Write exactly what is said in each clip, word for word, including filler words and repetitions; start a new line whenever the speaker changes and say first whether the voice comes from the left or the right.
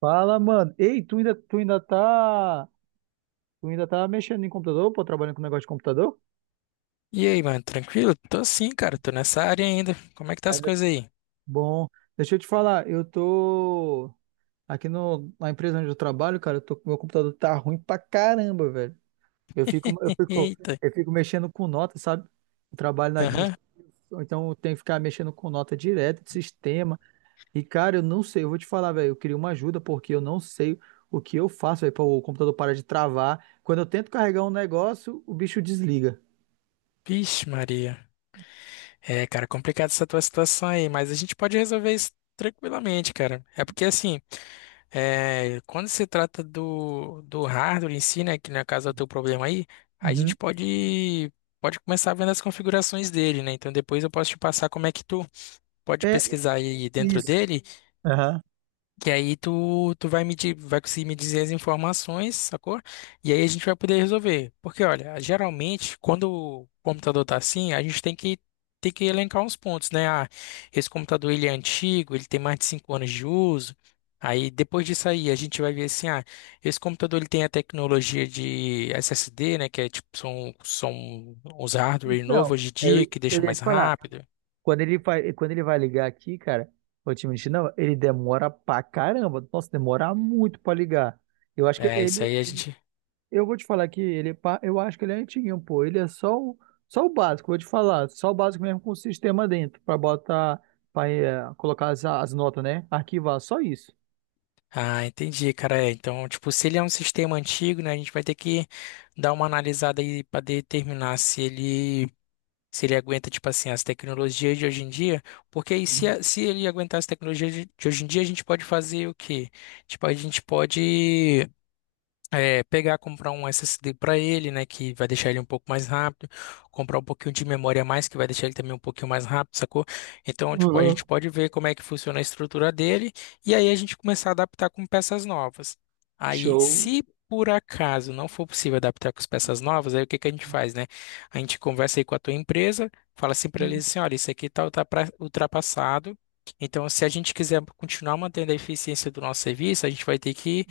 right: Fala, mano. Ei, tu ainda, tu ainda tá, tu ainda tá mexendo em computador, pô, trabalhando com negócio de computador?
left: E aí, mano, tranquilo? Tô sim, cara, tô nessa área ainda. Como é que tá as
right: Ainda.
left: coisas aí?
right: Bom, deixa eu te falar, eu tô aqui no, na empresa onde eu trabalho, cara, eu tô, meu computador tá ruim pra caramba, velho. Eu fico, eu fico,
left: Eita.
right: eu fico mexendo com nota, sabe? Eu trabalho na
left: Aham.
right: administração, então eu tenho que ficar mexendo com nota direto de sistema. E, cara, eu não sei, eu vou te falar, velho, eu queria uma ajuda porque eu não sei o que eu faço, velho, para o computador parar de travar. Quando eu tento carregar um negócio, o bicho desliga.
left: Vixe, Maria. É, cara, complicado essa tua situação aí, mas a gente pode resolver isso tranquilamente, cara. É porque assim, é, quando se trata do, do hardware em si, né, que no caso é o teu problema aí, a gente
right: Uhum.
left: pode pode começar vendo as configurações dele, né? Então depois eu posso te passar como é que tu pode
right: É
left: pesquisar aí dentro
right: isso.
left: dele.
right: Aham.
left: Que aí tu, tu vai me, di- vai conseguir me dizer as informações, sacou? E aí a gente vai poder resolver. Porque, olha, geralmente, quando o computador tá assim, a gente tem que, tem que elencar uns pontos, né? Ah, esse computador ele é antigo, ele tem mais de cinco anos de uso. Aí, depois disso aí, a gente vai ver assim, ah, esse computador ele tem a tecnologia de É S D, né? Que é tipo, são, são uns hardware novos
right: Então,
left: hoje em
right: eu,
left: dia, que
right: eu
left: deixa
right: ia
left: mais
right: te falar,
left: rápido.
right: quando ele vai, quando ele vai ligar aqui, cara, vou te mentir, não, ele demora pra caramba. Nossa, demora muito pra ligar. Eu acho que
left: É, isso
right: ele,
left: aí a gente.
right: eu vou te falar que ele, é pa- eu acho que ele é antiguinho, pô. Ele é só o, só o básico, vou te falar. Só o básico mesmo com o sistema dentro, pra botar, pra eh, colocar as, as notas, né? Arquivar, só isso.
left: Ah, entendi, cara. É, então, tipo, se ele é um sistema antigo, né, a gente vai ter que dar uma analisada aí para determinar se ele se ele aguenta, tipo assim, as tecnologias de hoje em dia. Porque aí, se, a- se ele aguentar as tecnologias de de hoje em dia, a gente pode fazer o quê? Tipo, a gente pode é, pegar, comprar um É S D para ele, né, que vai deixar ele um pouco mais rápido, comprar um pouquinho de memória a mais, que vai deixar ele também um pouquinho mais rápido, sacou? Então, tipo, a
right: Uhum.
left: gente pode ver como é que funciona a estrutura dele e aí a gente começar a adaptar com peças novas. Aí,
right: Show.
left: se por acaso não for possível adaptar com as peças novas, aí o que que a gente faz, né? A gente conversa aí com a tua empresa, fala assim para eles assim, olha, isso aqui tá ultrapra- ultrapassado. Então, se a gente quiser continuar mantendo a eficiência do nosso serviço, a gente vai ter que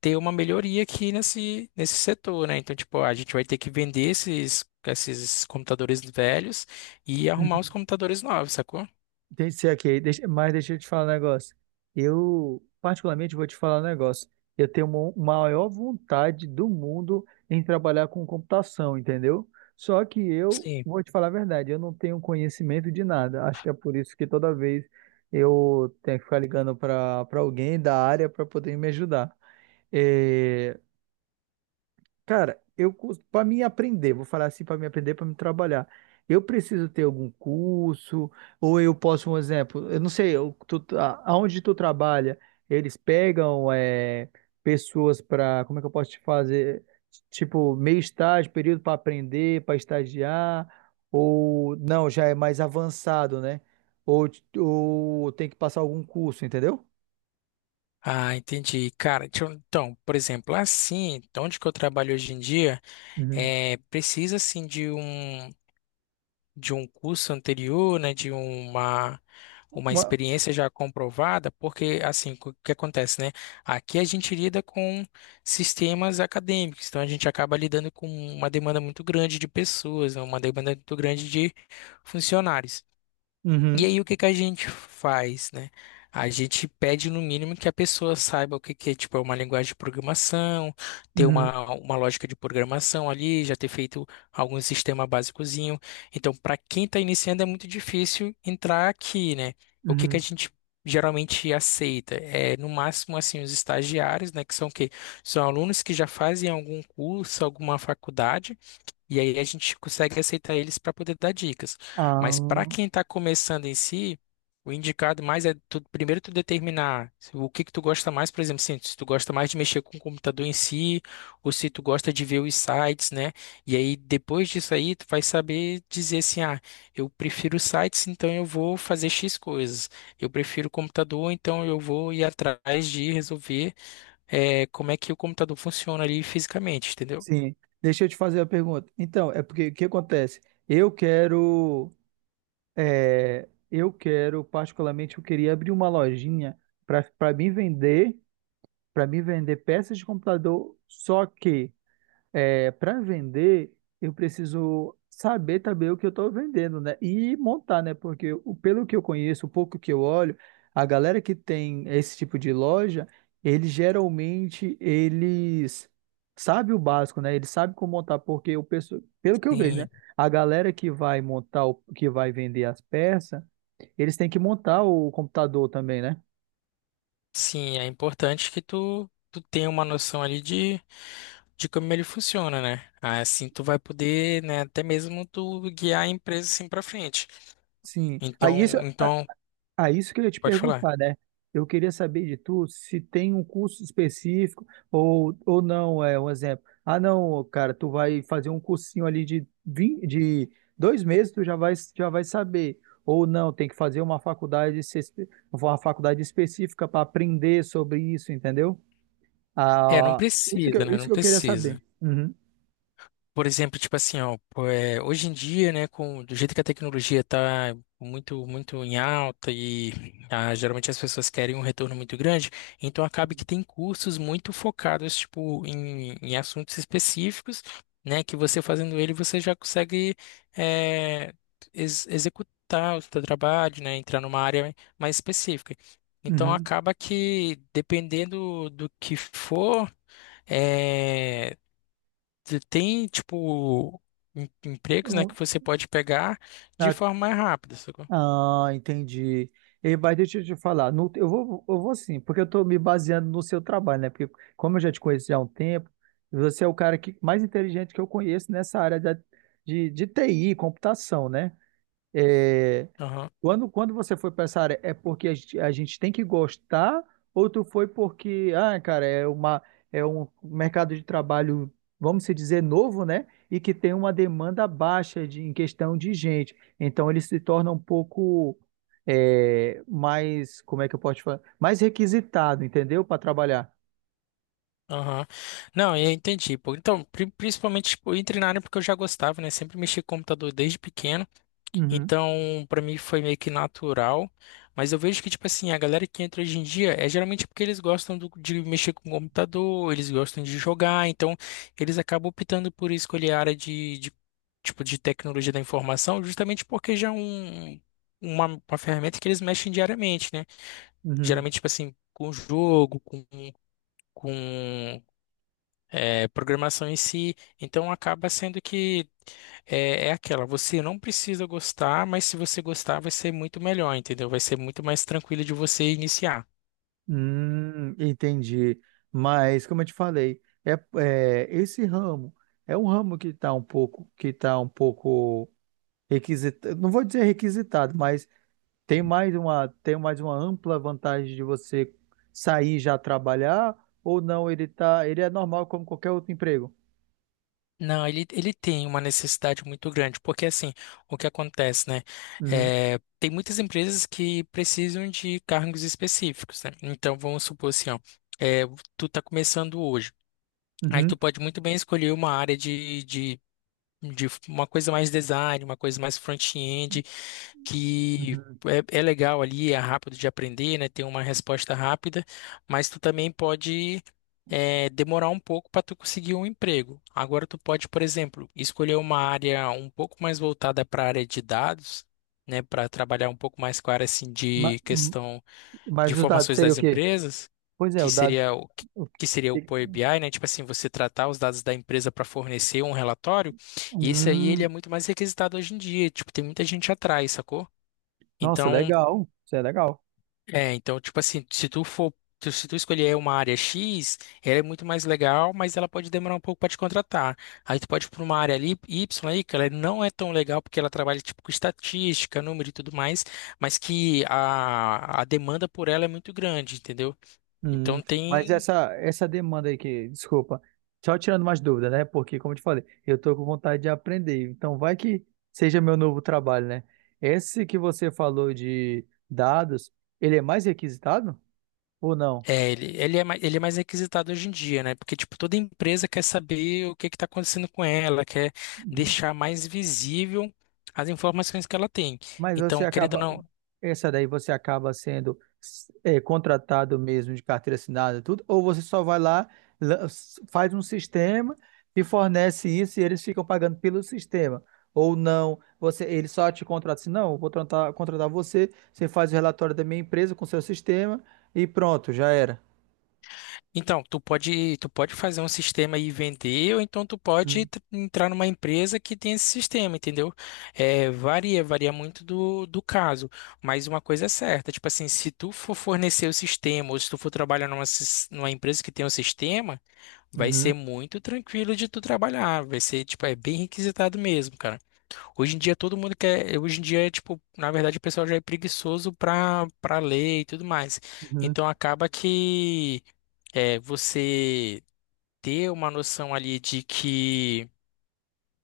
left: ter uma melhoria aqui nesse, nesse setor, né? Então, tipo, a gente vai ter que vender esses, esses computadores velhos e arrumar os computadores novos, sacou?
right: Deixa eu ser aqui, deixa, mas deixa eu te falar um negócio. Eu, particularmente, vou te falar um negócio. Eu tenho uma uma maior vontade do mundo em trabalhar com computação, entendeu? Só que eu,
left: Sim.
right: vou te falar a verdade, eu não tenho conhecimento de nada. Acho que é por isso que toda vez eu tenho que ficar ligando para para alguém da área para poder me ajudar. Eh, Cara, eu para mim aprender, vou falar assim, para mim aprender, para me trabalhar. Eu preciso ter algum curso, ou eu posso, um exemplo, eu não sei, eu, tu, a- aonde tu trabalha, eles pegam é, pessoas para, como é que eu posso te fazer, tipo, meio estágio, período para aprender, para estagiar, ou não, já é mais avançado, né? Ou, ou tem que passar algum curso, entendeu?
left: Ah, entendi. Cara, deixa eu- então, por exemplo, assim, onde que eu trabalho hoje em dia,
right: Uhum.
left: é, precisa, assim, de um. De um curso anterior, né, de uma uma
right: Uma-
left: experiência já comprovada, porque assim, o que acontece, né? Aqui a gente lida com sistemas acadêmicos, então a gente acaba lidando com uma demanda muito grande de pessoas, né, uma demanda muito grande de funcionários. E
right: uhum,
left: aí o que que a gente faz, né? A gente pede no mínimo que a pessoa saiba o que que é, tipo, é uma linguagem de programação, ter
right: uhum.
left: uma, uma lógica de programação ali, já ter feito algum sistema básicozinho. Então, para quem está iniciando é muito difícil entrar aqui, né? O que que a
right: Uhum.
left: gente geralmente aceita é no máximo assim os estagiários, né, que são o quê? São alunos que já fazem algum curso, alguma faculdade e aí a gente consegue aceitar eles para poder dar dicas. Mas para
right: Ah.
left: quem está começando em si, o indicado mais é tu- primeiro tu determinar se- o que que tu gosta mais, por exemplo, assim, se tu gosta mais de mexer com o computador em si, ou se tu gosta de ver os sites, né? E aí depois disso aí tu vai saber dizer assim, ah, eu prefiro sites, então eu vou fazer X coisas. Eu prefiro computador, então eu vou ir atrás de resolver eh, como é que o computador funciona ali fisicamente, entendeu?
right: Sim, deixa eu te fazer a pergunta. Então, é porque o que acontece? Eu quero, é, eu quero particularmente, eu queria abrir uma lojinha para para mim vender, para mim vender peças de computador. Só que é, para vender, eu preciso saber também o que eu estou vendendo, né? E montar, né? Porque o- pelo que eu conheço, o pouco que eu olho, a galera que tem esse tipo de loja, eles geralmente eles sabem o básico, né? Eles sabem como montar, porque o pessoal, pelo que eu vejo, né?
left: Tem
right: A galera que vai montar, o, que vai vender as peças, eles têm que montar o computador também, né?
left: sim, é importante que tu, tu tenha uma noção ali de, de como ele funciona, né? Ah, assim tu vai poder, né, até mesmo tu guiar a empresa assim pra frente.
right: Sim.
left: Então,
right: Aí isso.
left: então,
right: Ah, isso que eu ia te
left: pode falar.
right: perguntar, né? Eu queria saber de tu se tem um curso específico ou, ou não, é um exemplo. Ah, não, cara, tu vai fazer um cursinho ali de, vin- de dois meses, tu já vai, já vai saber. Ou não, tem que fazer uma faculdade, se- uma faculdade específica para aprender sobre isso, entendeu?
left: É, não
right: Ah, isso que
left: precisa,
right: eu,
left: né?
right: isso
left: Não
right: que eu queria saber.
left: precisa.
right: Uhum,
left: Por exemplo, tipo assim, ó, pô, é, hoje em dia, né, com do jeito que a tecnologia tá muito muito em alta e ah, geralmente as pessoas querem um retorno muito grande, então acaba que tem cursos muito focados tipo em, em assuntos específicos, né, que você fazendo ele você já consegue é, ex- executar o seu trabalho, né, entrar numa área mais específica. Então
right: uhum.
left: acaba que dependendo do que for é, você tem, tipo, em- empregos, né,
right: Então,
left: que você pode pegar de
right: tá.
left: forma mais rápida, sacou?
right: Ah, entendi. E, mas deixa eu te falar, no- eu vou, eu vou sim, porque eu estou me baseando no seu trabalho, né? Porque como eu já te conheço já há um tempo, você é o cara que, mais inteligente que eu conheço nessa área da, de, de T I, computação, né? É,
left: Aham,
right: quando, quando você foi para essa área, é porque a gente, a gente tem que gostar ou tu foi porque, ah, cara, é uma, é um mercado de trabalho, vamos se dizer, novo, né? E que tem uma demanda baixa de, em questão de gente. Então ele se torna um pouco é, mais, como é que eu posso falar? Mais requisitado, entendeu? Para trabalhar.
left: aham. Não, eu entendi, pô. Então, pri- principalmente, tipo, eu entrei na área porque eu já gostava, né? Sempre mexi com computador desde pequeno.
right: Uhum,
left: Então, pra mim foi meio que natural, mas eu vejo que, tipo assim, a galera que entra hoje em dia é geralmente porque eles gostam do- de mexer com o computador, eles gostam de jogar, então eles acabam optando por escolher a área de, de, tipo, de tecnologia da informação, justamente porque já é um, uma, uma ferramenta que eles mexem diariamente, né?
right: uhum.
left: Geralmente, tipo assim, com jogo, com, com é, programação em si, então acaba sendo que é, é aquela, você não precisa gostar, mas se você gostar, vai ser muito melhor, entendeu? Vai ser muito mais tranquilo de você iniciar.
right: Hum, entendi. Mas como eu te falei, é, é, esse ramo é um ramo que está um pouco que tá um pouco requisitado. Não vou dizer requisitado, mas tem mais uma tem mais uma ampla vantagem de você sair e já trabalhar ou não? Ele tá ele é normal como qualquer outro emprego.
left: Não, ele, ele tem uma necessidade muito grande, porque assim, o que acontece, né?
right: Uhum,
left: É, tem muitas empresas que precisam de cargos específicos, né? Então, vamos supor assim, ó, é, tu tá começando hoje. Aí
right: uhum,
left: tu pode muito bem escolher uma área de, de, de uma coisa mais design, uma coisa mais front-end, que
right: uhum.
left: é, é legal ali, é rápido de aprender, né? Tem uma resposta rápida, mas tu também pode é, demorar um pouco para tu conseguir um emprego. Agora tu pode, por exemplo, escolher uma área um pouco mais voltada para a área de dados, né? Para trabalhar um pouco mais com a área assim,
right: Ma-
left: de
right: hum,
left: questão de
right: mas os dados
left: informações
right: seria o
left: das
right: quê?
left: empresas,
right: Pois é,
left: que
right: o dado.
left: seria o
right: o
left: que seria o
right: que-
left: Power B I, né? Tipo assim, você tratar os dados da empresa para fornecer um relatório, e esse aí ele
right: Hum,
left: é muito mais requisitado hoje em dia, tipo, tem muita gente atrás, sacou?
right: nossa,
left: Então,
right: legal. Isso é legal.
left: é, então tipo assim, se tu for tu- se tu escolher uma área X, ela é muito mais legal, mas ela pode demorar um pouco para te contratar. Aí tu pode ir para uma área ali, Y aí, que ela não é tão legal porque ela trabalha tipo com estatística, número e tudo mais, mas que a, a demanda por ela é muito grande, entendeu?
right: Hum,
left: Então
right: mas
left: tem.
right: essa essa demanda aí que, desculpa, só tirando mais dúvidas, né? Porque, como eu te falei, eu tô com vontade de aprender. Então, vai que seja meu novo trabalho, né? Esse que você falou de dados, ele é mais requisitado ou não?
left: É, ele, ele é mais, ele é mais requisitado hoje em dia, né? Porque, tipo, toda empresa quer saber o que que está acontecendo com ela, quer deixar mais visível as informações que ela tem.
right: Mas você
left: Então, querendo ou
right: acaba,
left: não,
right: essa daí você acaba sendo eh, contratado mesmo de carteira assinada, tudo, ou você só vai lá, lan- faz um sistema e fornece isso e eles ficam pagando pelo sistema. Ou não, você, ele só te contrata assim, não, eu vou contratar, contratar você, você faz o relatório da minha empresa com o seu sistema e pronto, já era.
left: então, tu pode, tu pode fazer um sistema e vender, ou então tu pode
right: Uhum,
left: tr- entrar numa empresa que tem esse sistema, entendeu? É, varia, varia muito do, do caso. Mas uma coisa é certa, tipo assim, se tu for fornecer o sistema, ou se tu for trabalhar numa, sis- numa empresa que tem um sistema, vai ser
right: uhum,
left: muito tranquilo de tu trabalhar. Vai ser, tipo, é bem requisitado mesmo, cara. Hoje em dia todo mundo quer. Hoje em dia, tipo, na verdade, o pessoal já é preguiçoso pra, pra ler e tudo mais.
right: uhum.
left: Então acaba que é você ter uma noção ali de que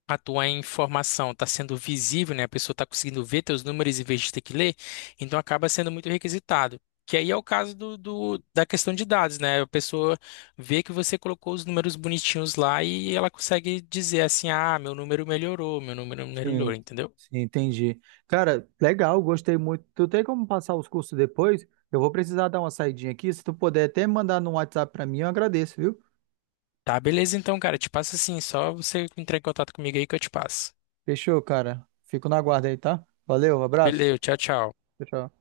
left: a tua informação está sendo visível, né? A pessoa está conseguindo ver teus números em vez de ter que ler, então acaba sendo muito requisitado. Que aí é o caso do, do- da questão de dados, né? A pessoa vê que você colocou os números bonitinhos lá e ela consegue dizer assim, ah, meu número melhorou, meu número melhorou,
right: Sim,
left: entendeu?
right: sim, entendi. Cara, legal, gostei muito. Tu tem como passar os cursos depois? Eu vou precisar dar uma saidinha aqui. Se tu puder até mandar no WhatsApp pra mim, eu agradeço, viu?
left: Tá, beleza então, cara, te passo assim, só você entrar em contato comigo aí que eu te passo.
right: Fechou, cara. Fico na guarda aí, tá? Valeu, abraço.
left: Beleza, tchau, tchau.
right: Tchau, tchau.